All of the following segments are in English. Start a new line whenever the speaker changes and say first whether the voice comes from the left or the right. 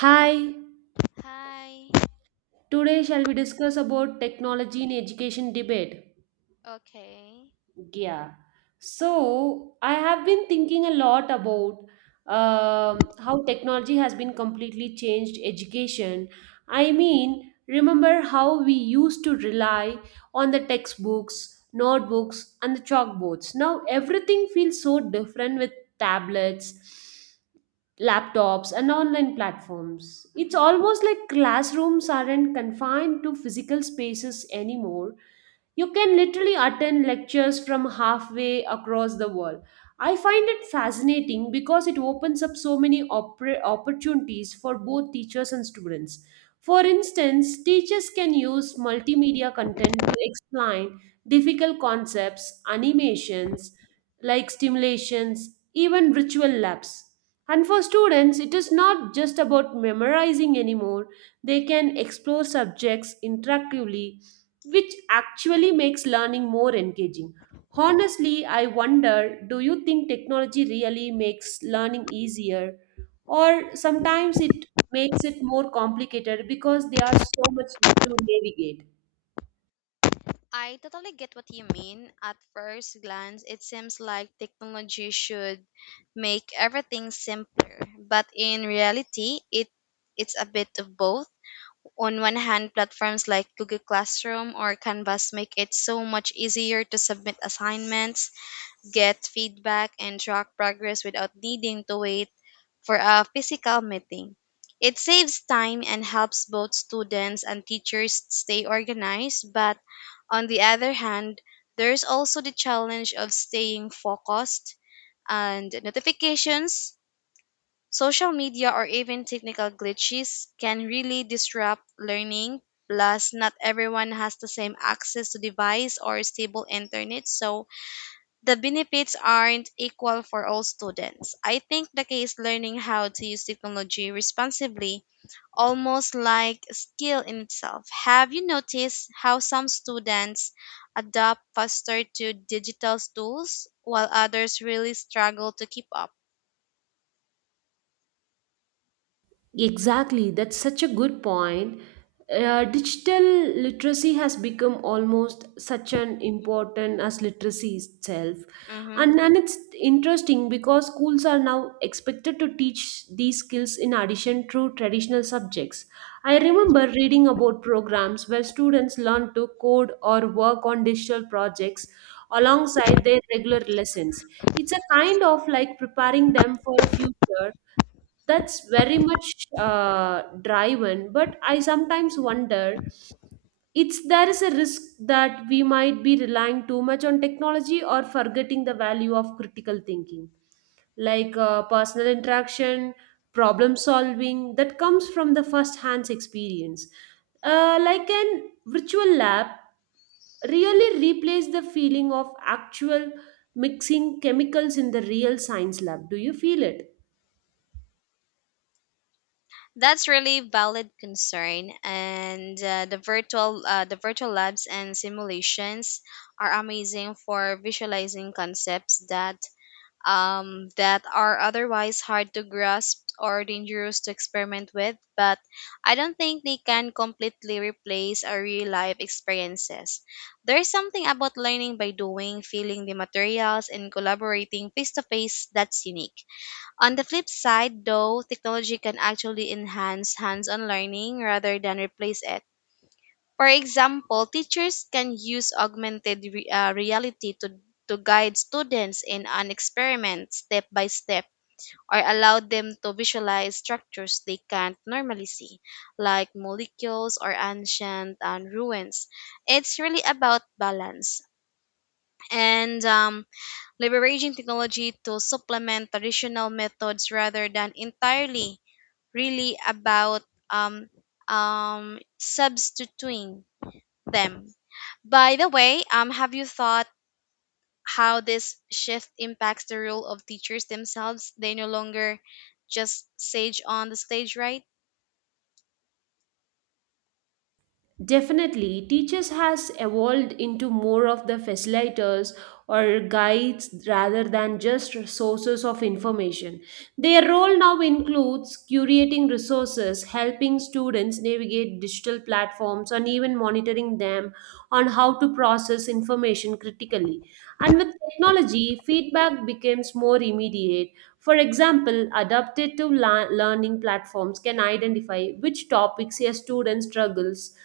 right: Hi,
left: Hi.
right: today shall we discuss about technology in education debate?
left: Okay.
right: Yeah. So, I have been thinking a lot about how technology has been completely changed education. I
left: Mm-hmm.
right: mean, remember how we used to rely on the textbooks, notebooks, and the chalkboards. Now everything feels so different with tablets laptops and online platforms. It's
left: Mm-hmm.
right: almost like classrooms aren't confined to physical spaces anymore. You can literally attend lectures from halfway across the world. I find it fascinating because it opens up so many opportunities for both teachers and students. For instance, teachers can use multimedia content to explain difficult concepts, animations like stimulations, even virtual labs. And for students, it is not just about memorizing anymore, they can explore subjects interactively which actually makes learning more engaging. Honestly, I wonder, do you think technology really makes learning easier, or sometimes it makes it more complicated because there are so much to navigate?
left: I totally get what you mean. At first glance, it seems like technology should make everything simpler, but in reality, it's a bit of both. On one hand, platforms like Google Classroom or Canvas make it so much easier to submit assignments, get feedback, and track progress without needing to wait for a physical meeting. It saves time and helps both students and teachers stay organized, but on the other hand, there's also the challenge of staying focused and notifications, social media, or even technical glitches can really disrupt learning. Plus, not everyone has the same access to device or stable internet, so the benefits aren't equal for all students. I think the key is learning how to use technology responsibly, almost like a skill in itself. Have you noticed how some students adapt faster to digital tools while others really struggle to keep up?
right: Exactly, that's such a good point. Digital literacy has become almost such an important as literacy itself.
left: Mm-hmm.
right: And it's interesting because schools are now expected to teach these skills in addition to traditional subjects. I remember reading about programs where students learn to code or work on digital projects alongside their regular lessons. It's a kind of like preparing them for a future that's very much driven, but I sometimes wonder it's there is a risk that we might be relying too much on technology or forgetting the value of critical thinking like personal interaction, problem solving that comes from the first hands experience, like an virtual lab really replace the feeling of actual mixing chemicals in the real science lab. Do you feel it?
left: That's really valid concern, and the virtual labs and simulations are amazing for visualizing concepts that that are otherwise hard to grasp or dangerous to experiment with, but I don't think they can completely replace our real life experiences. There's something about learning by doing, feeling the materials, and collaborating face to face that's unique. On the flip side, though, technology can actually enhance hands on learning rather than replace it. For example, teachers can use augmented reality to guide students in an experiment step by step or allow them to visualize structures they can't normally see, like molecules or ancient ruins. It's really about balance and leveraging technology to supplement traditional methods rather than entirely really about um, substituting them. By the way, have you thought how this shift impacts the role of teachers themselves? They no longer just sage on the stage, right?
right: Definitely, teachers has evolved into more of the facilitators or guides rather than just sources of information. Their role now includes curating resources, helping students navigate digital platforms, and even monitoring them on how to process information critically. And with technology, feedback becomes more immediate. For example, adaptive learning platforms can identify which topics a student struggles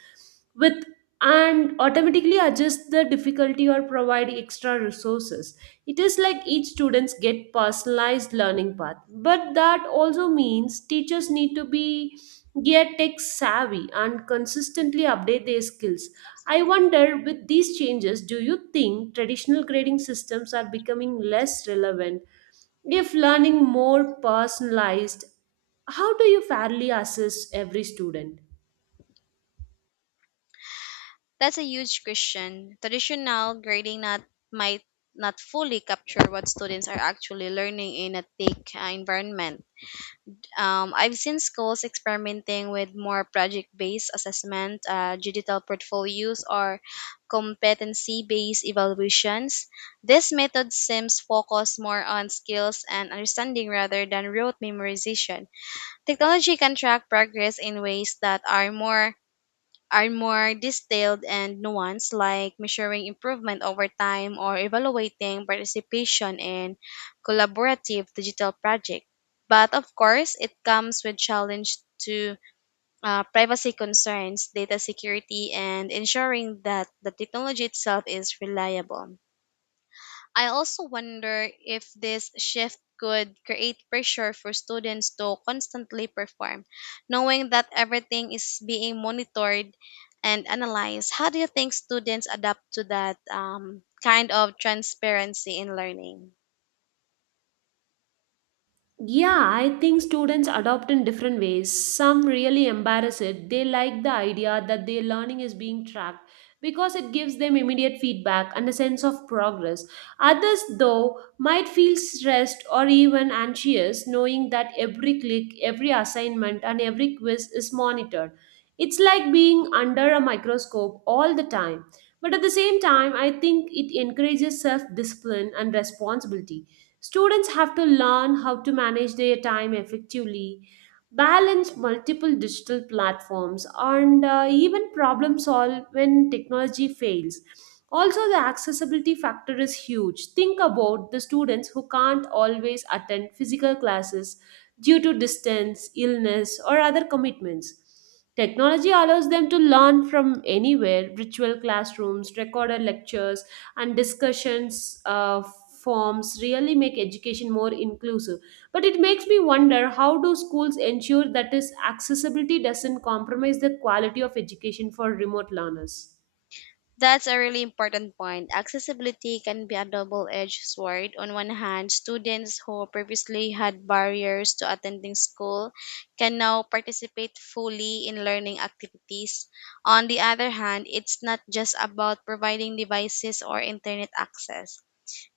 right: with and automatically adjust the difficulty or provide extra resources. It is like each students get personalized learning path, but that also means teachers need to be get tech savvy and consistently update their skills. I wonder, with these changes, do you think traditional grading systems are becoming less relevant? If learning more personalized, how do you fairly assess every student?
left: That's a huge question. Traditional grading not might not fully capture what students are actually learning in a thick environment. I've seen schools experimenting with more project based assessment, digital portfolios, or competency based evaluations. This method seems focused more on skills and understanding rather than rote memorization. Technology can track progress in ways that are more detailed and nuanced, like measuring improvement over time or evaluating participation in collaborative digital projects. But of course, it comes with challenge to privacy concerns, data security, and ensuring that the technology itself is reliable. I also wonder if this shift could create pressure for students to constantly perform, knowing that everything is being monitored and analyzed. How do you think students adapt to that kind of transparency in learning?
right: Yeah, I think students adopt in different ways. Some really embarrass it. They like the idea that their learning is being tracked because it gives them immediate feedback and a sense of progress. Others, though, might feel stressed or even anxious knowing that every click, every assignment, and every quiz is monitored. It's like being under a microscope all the time. But at the same time, I think it encourages self discipline and responsibility. Students have to learn how to manage their time effectively, balance multiple digital platforms, and even problem solve when technology fails. Also, the accessibility factor is huge. Think about the students who can't always attend physical classes due to distance, illness, or other commitments. Technology allows them to learn from anywhere, virtual classrooms, recorded lectures, and discussions, forms really make education more inclusive, but it makes me wonder, how do schools ensure that this accessibility doesn't compromise the quality of education for remote learners?
left: That's a really important point. Accessibility can be a double edged sword. On one hand, students who previously had barriers to attending school can now participate fully in learning activities. On the other hand, it's not just about providing devices or internet access.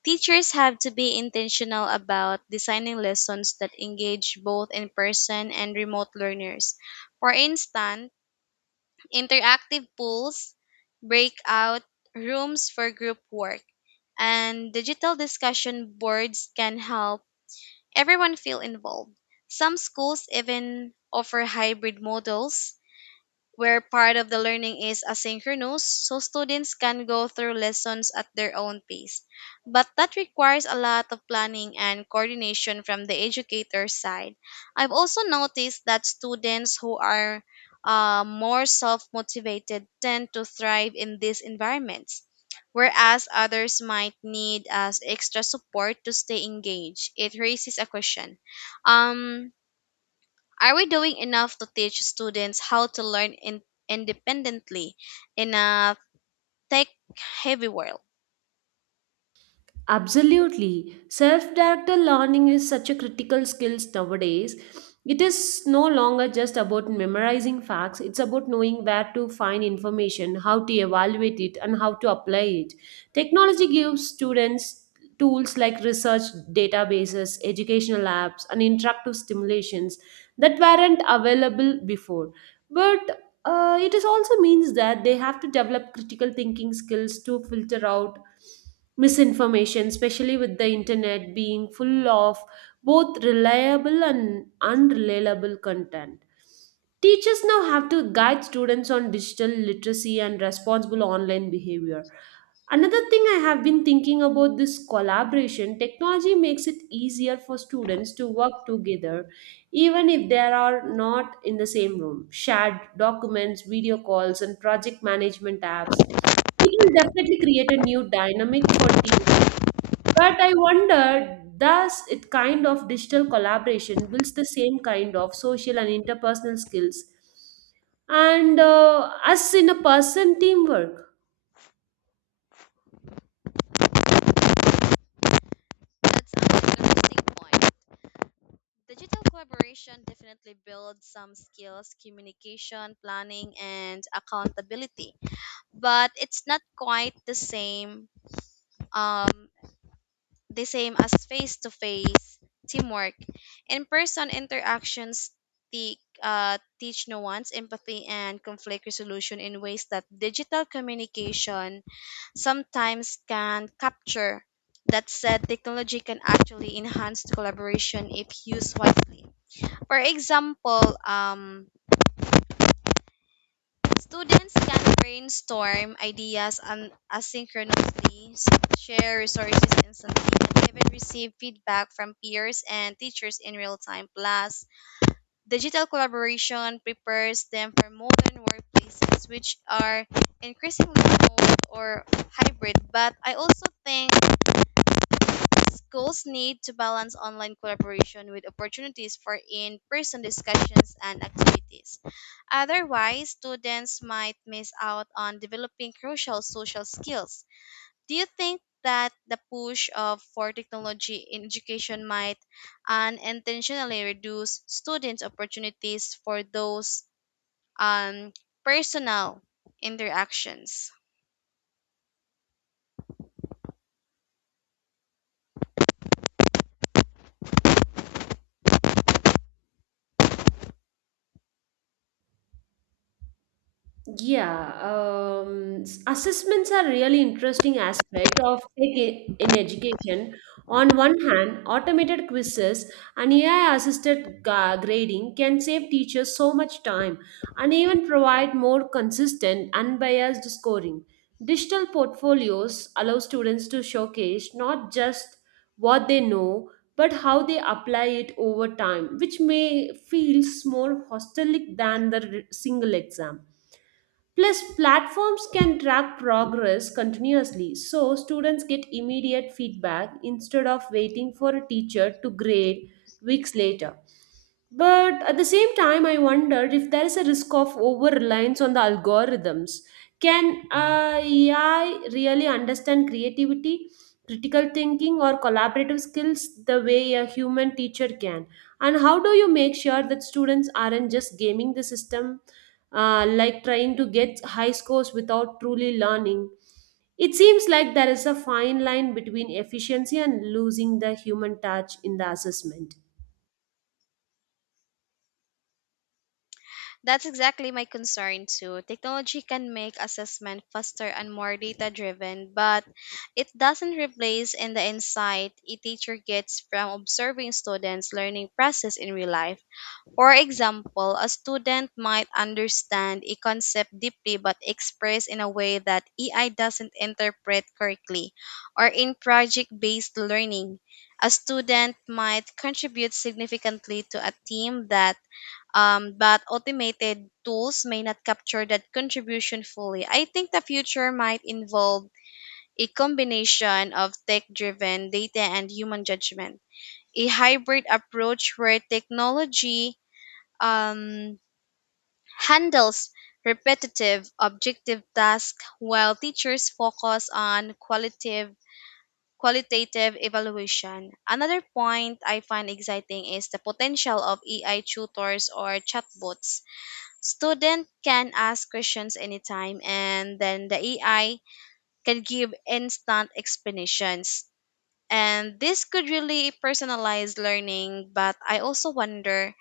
left: Teachers have to be intentional about designing lessons that engage both in person and remote learners. For instance, interactive pools, breakout rooms for group work, and digital discussion boards can help everyone feel involved. Some schools even offer hybrid models where part of the learning is asynchronous, so students can go through lessons at their own pace. But that requires a lot of planning and coordination from the educator's side. I've also noticed that students who are more self motivated tend to thrive in these environments, whereas others might need as extra support to stay engaged. It raises a question. Um, are we doing enough to teach students how to learn independently in a tech heavy world?
right: Absolutely. Self directed learning is such a critical skill nowadays. It is no longer just about memorizing facts, it's about knowing where to find information, how to evaluate it, and how to apply it. Technology gives students tools like research databases, educational apps, and interactive stimulations that weren't available before. But it is also means that they have to develop critical thinking skills to filter out misinformation, especially with the internet being full of both reliable and unreliable content. Teachers now have to guide students on digital literacy and responsible online behavior. Another thing I have been thinking about, this collaboration technology makes it easier for students to work together even if they are not in the same room. Shared documents, video calls, and project management apps. It will definitely create a new dynamic for teamwork. But I wonder, does it kind of digital collaboration builds the same kind of social and interpersonal skills and us in a person teamwork?
left: That's an interesting point. Digital collaboration definitely builds some skills, communication, planning, and accountability, but it's not quite the same. Um, the same as face to face teamwork. In person interactions teach nuance, empathy, and conflict resolution in ways that digital communication sometimes can capture. That said, technology can actually enhance collaboration if used wisely. For example, um, students can brainstorm ideas asynchronously, share resources instantly, and even receive feedback from peers and teachers in real time. Plus, digital collaboration prepares them for modern workplaces, which are increasingly remote or hybrid. But I also think schools need to balance online collaboration with opportunities for in person discussions and activities. Otherwise, students might miss out on developing crucial social skills. Do you think that the push of for technology in education might unintentionally reduce students' opportunities for those um, personal interactions?
right: Yeah, assessments are really interesting aspect of tech in education. On one hand, automated quizzes and AI-assisted grading can save teachers so much time and even provide more consistent, unbiased scoring. Digital portfolios allow students to showcase not just what they know, but how they apply it over time, which may feels more holistic than the single exam. Plus, platforms can track progress continuously so students get immediate feedback instead of waiting for a teacher to grade weeks later. But at the same time, I wondered if there is a risk of over reliance on the algorithms. Can AI really understand creativity, critical thinking, or collaborative skills the way a human teacher can? And how do you make sure that students aren't just gaming the system, like trying to get high scores without truly learning. It seems like there is a fine line between efficiency and losing the human touch in the assessment.
left: That's exactly my concern too. Technology can make assessment faster and more data driven, but it doesn't replace in the insight a teacher gets from observing students' learning process in real life. For example, a student might understand a concept deeply but express in a way that AI doesn't interpret correctly. Or in project based learning, a student might contribute significantly to a team that but automated tools may not capture that contribution fully. I think the future might involve a combination of tech driven data and human judgment, a hybrid approach where technology um, handles repetitive objective tasks while teachers focus on qualitative evaluation. Another point I find exciting is the potential of AI tutors or chatbots. Students can ask questions anytime and then the AI can give instant explanations. And this could really personalize learning, but I also wonder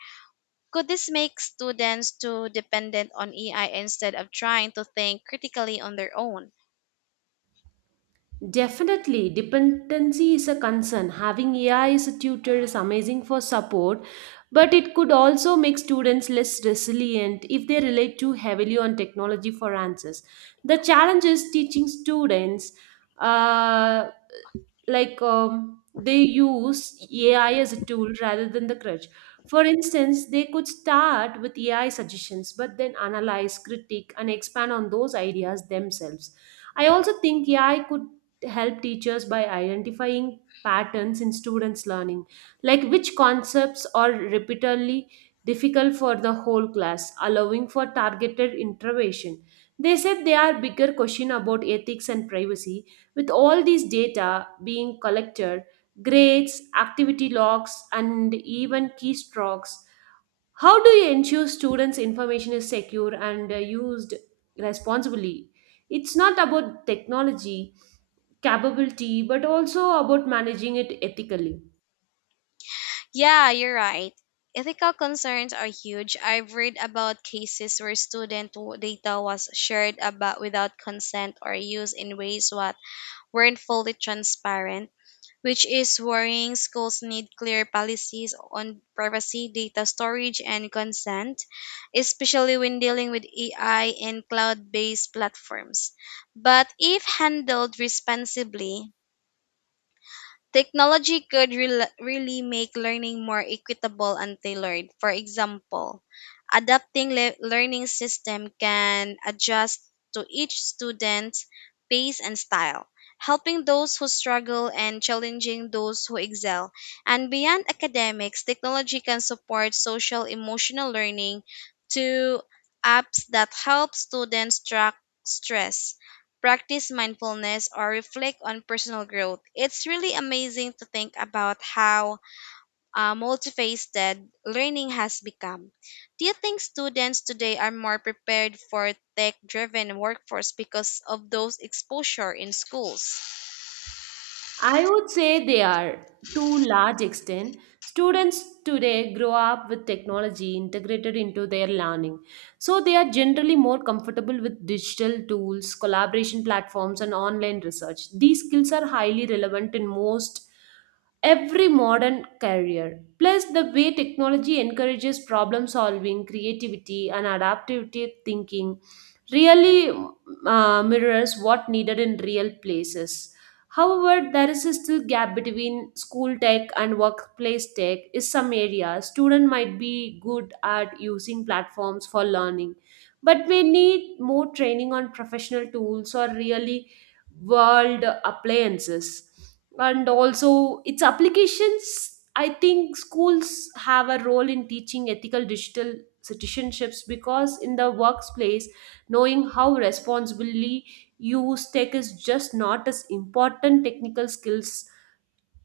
left: could this make students too dependent on AI instead of trying to think critically on their own?
right: Definitely, dependency is a concern. Having AI as a tutor is amazing for support, but it could also make students less resilient if they rely too heavily on technology for answers. The challenge is teaching students uh, they use AI as a tool rather than the crutch. For instance, they could start with AI suggestions, but then analyze, critique, and expand on those ideas themselves. I also think AI could help teachers by identifying patterns in students' learning, like which concepts are repeatedly difficult for the whole class, allowing for targeted intervention. They said there are bigger questions about ethics and privacy, with all these data being collected, grades, activity logs, and even keystrokes, how do you ensure students' information is secure and used responsibly? It's not about technology capability, but also about managing it ethically.
left: Yeah, you're right. Ethical concerns are huge. I've read about cases where data was shared about without consent or used in ways what weren't fully transparent, which is worrying. Schools need clear policies on privacy, data storage, and consent, especially when dealing with AI and cloud based platforms. But if handled responsibly, technology could really make learning more equitable and tailored. For example, adapting learning system can adjust to each student's pace and style, helping those who struggle and challenging those who excel. And beyond academics, technology can support social emotional learning to apps that help students track stress practice mindfulness or reflect on personal growth. It's really amazing to think about how multifaceted learning has become. Do you think students today are more prepared for tech driven workforce because of those exposure in schools?
right: I would say they are to large extent. Students today grow up with technology integrated into their learning. So they are generally more comfortable with digital tools, collaboration platforms and online research. These skills are highly relevant in most every modern career. Plus the way technology encourages problem solving, creativity and adaptive thinking really mirrors what needed in real places. However, there is still gap between school tech and workplace tech. In some areas, students might be good at using platforms for learning, but may need more training on professional tools or really world appliances. And also, its applications. I think schools have a role in teaching ethical digital citizenships because in the workplace, knowing how responsibly use tech is just not as important technical skills,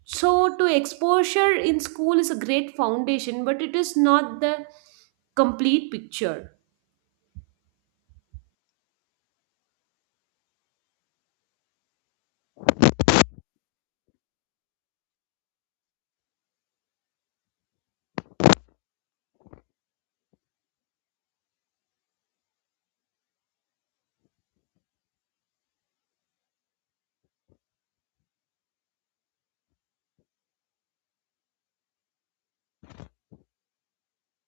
right: so to exposure in school is a great foundation, but it is not the complete picture.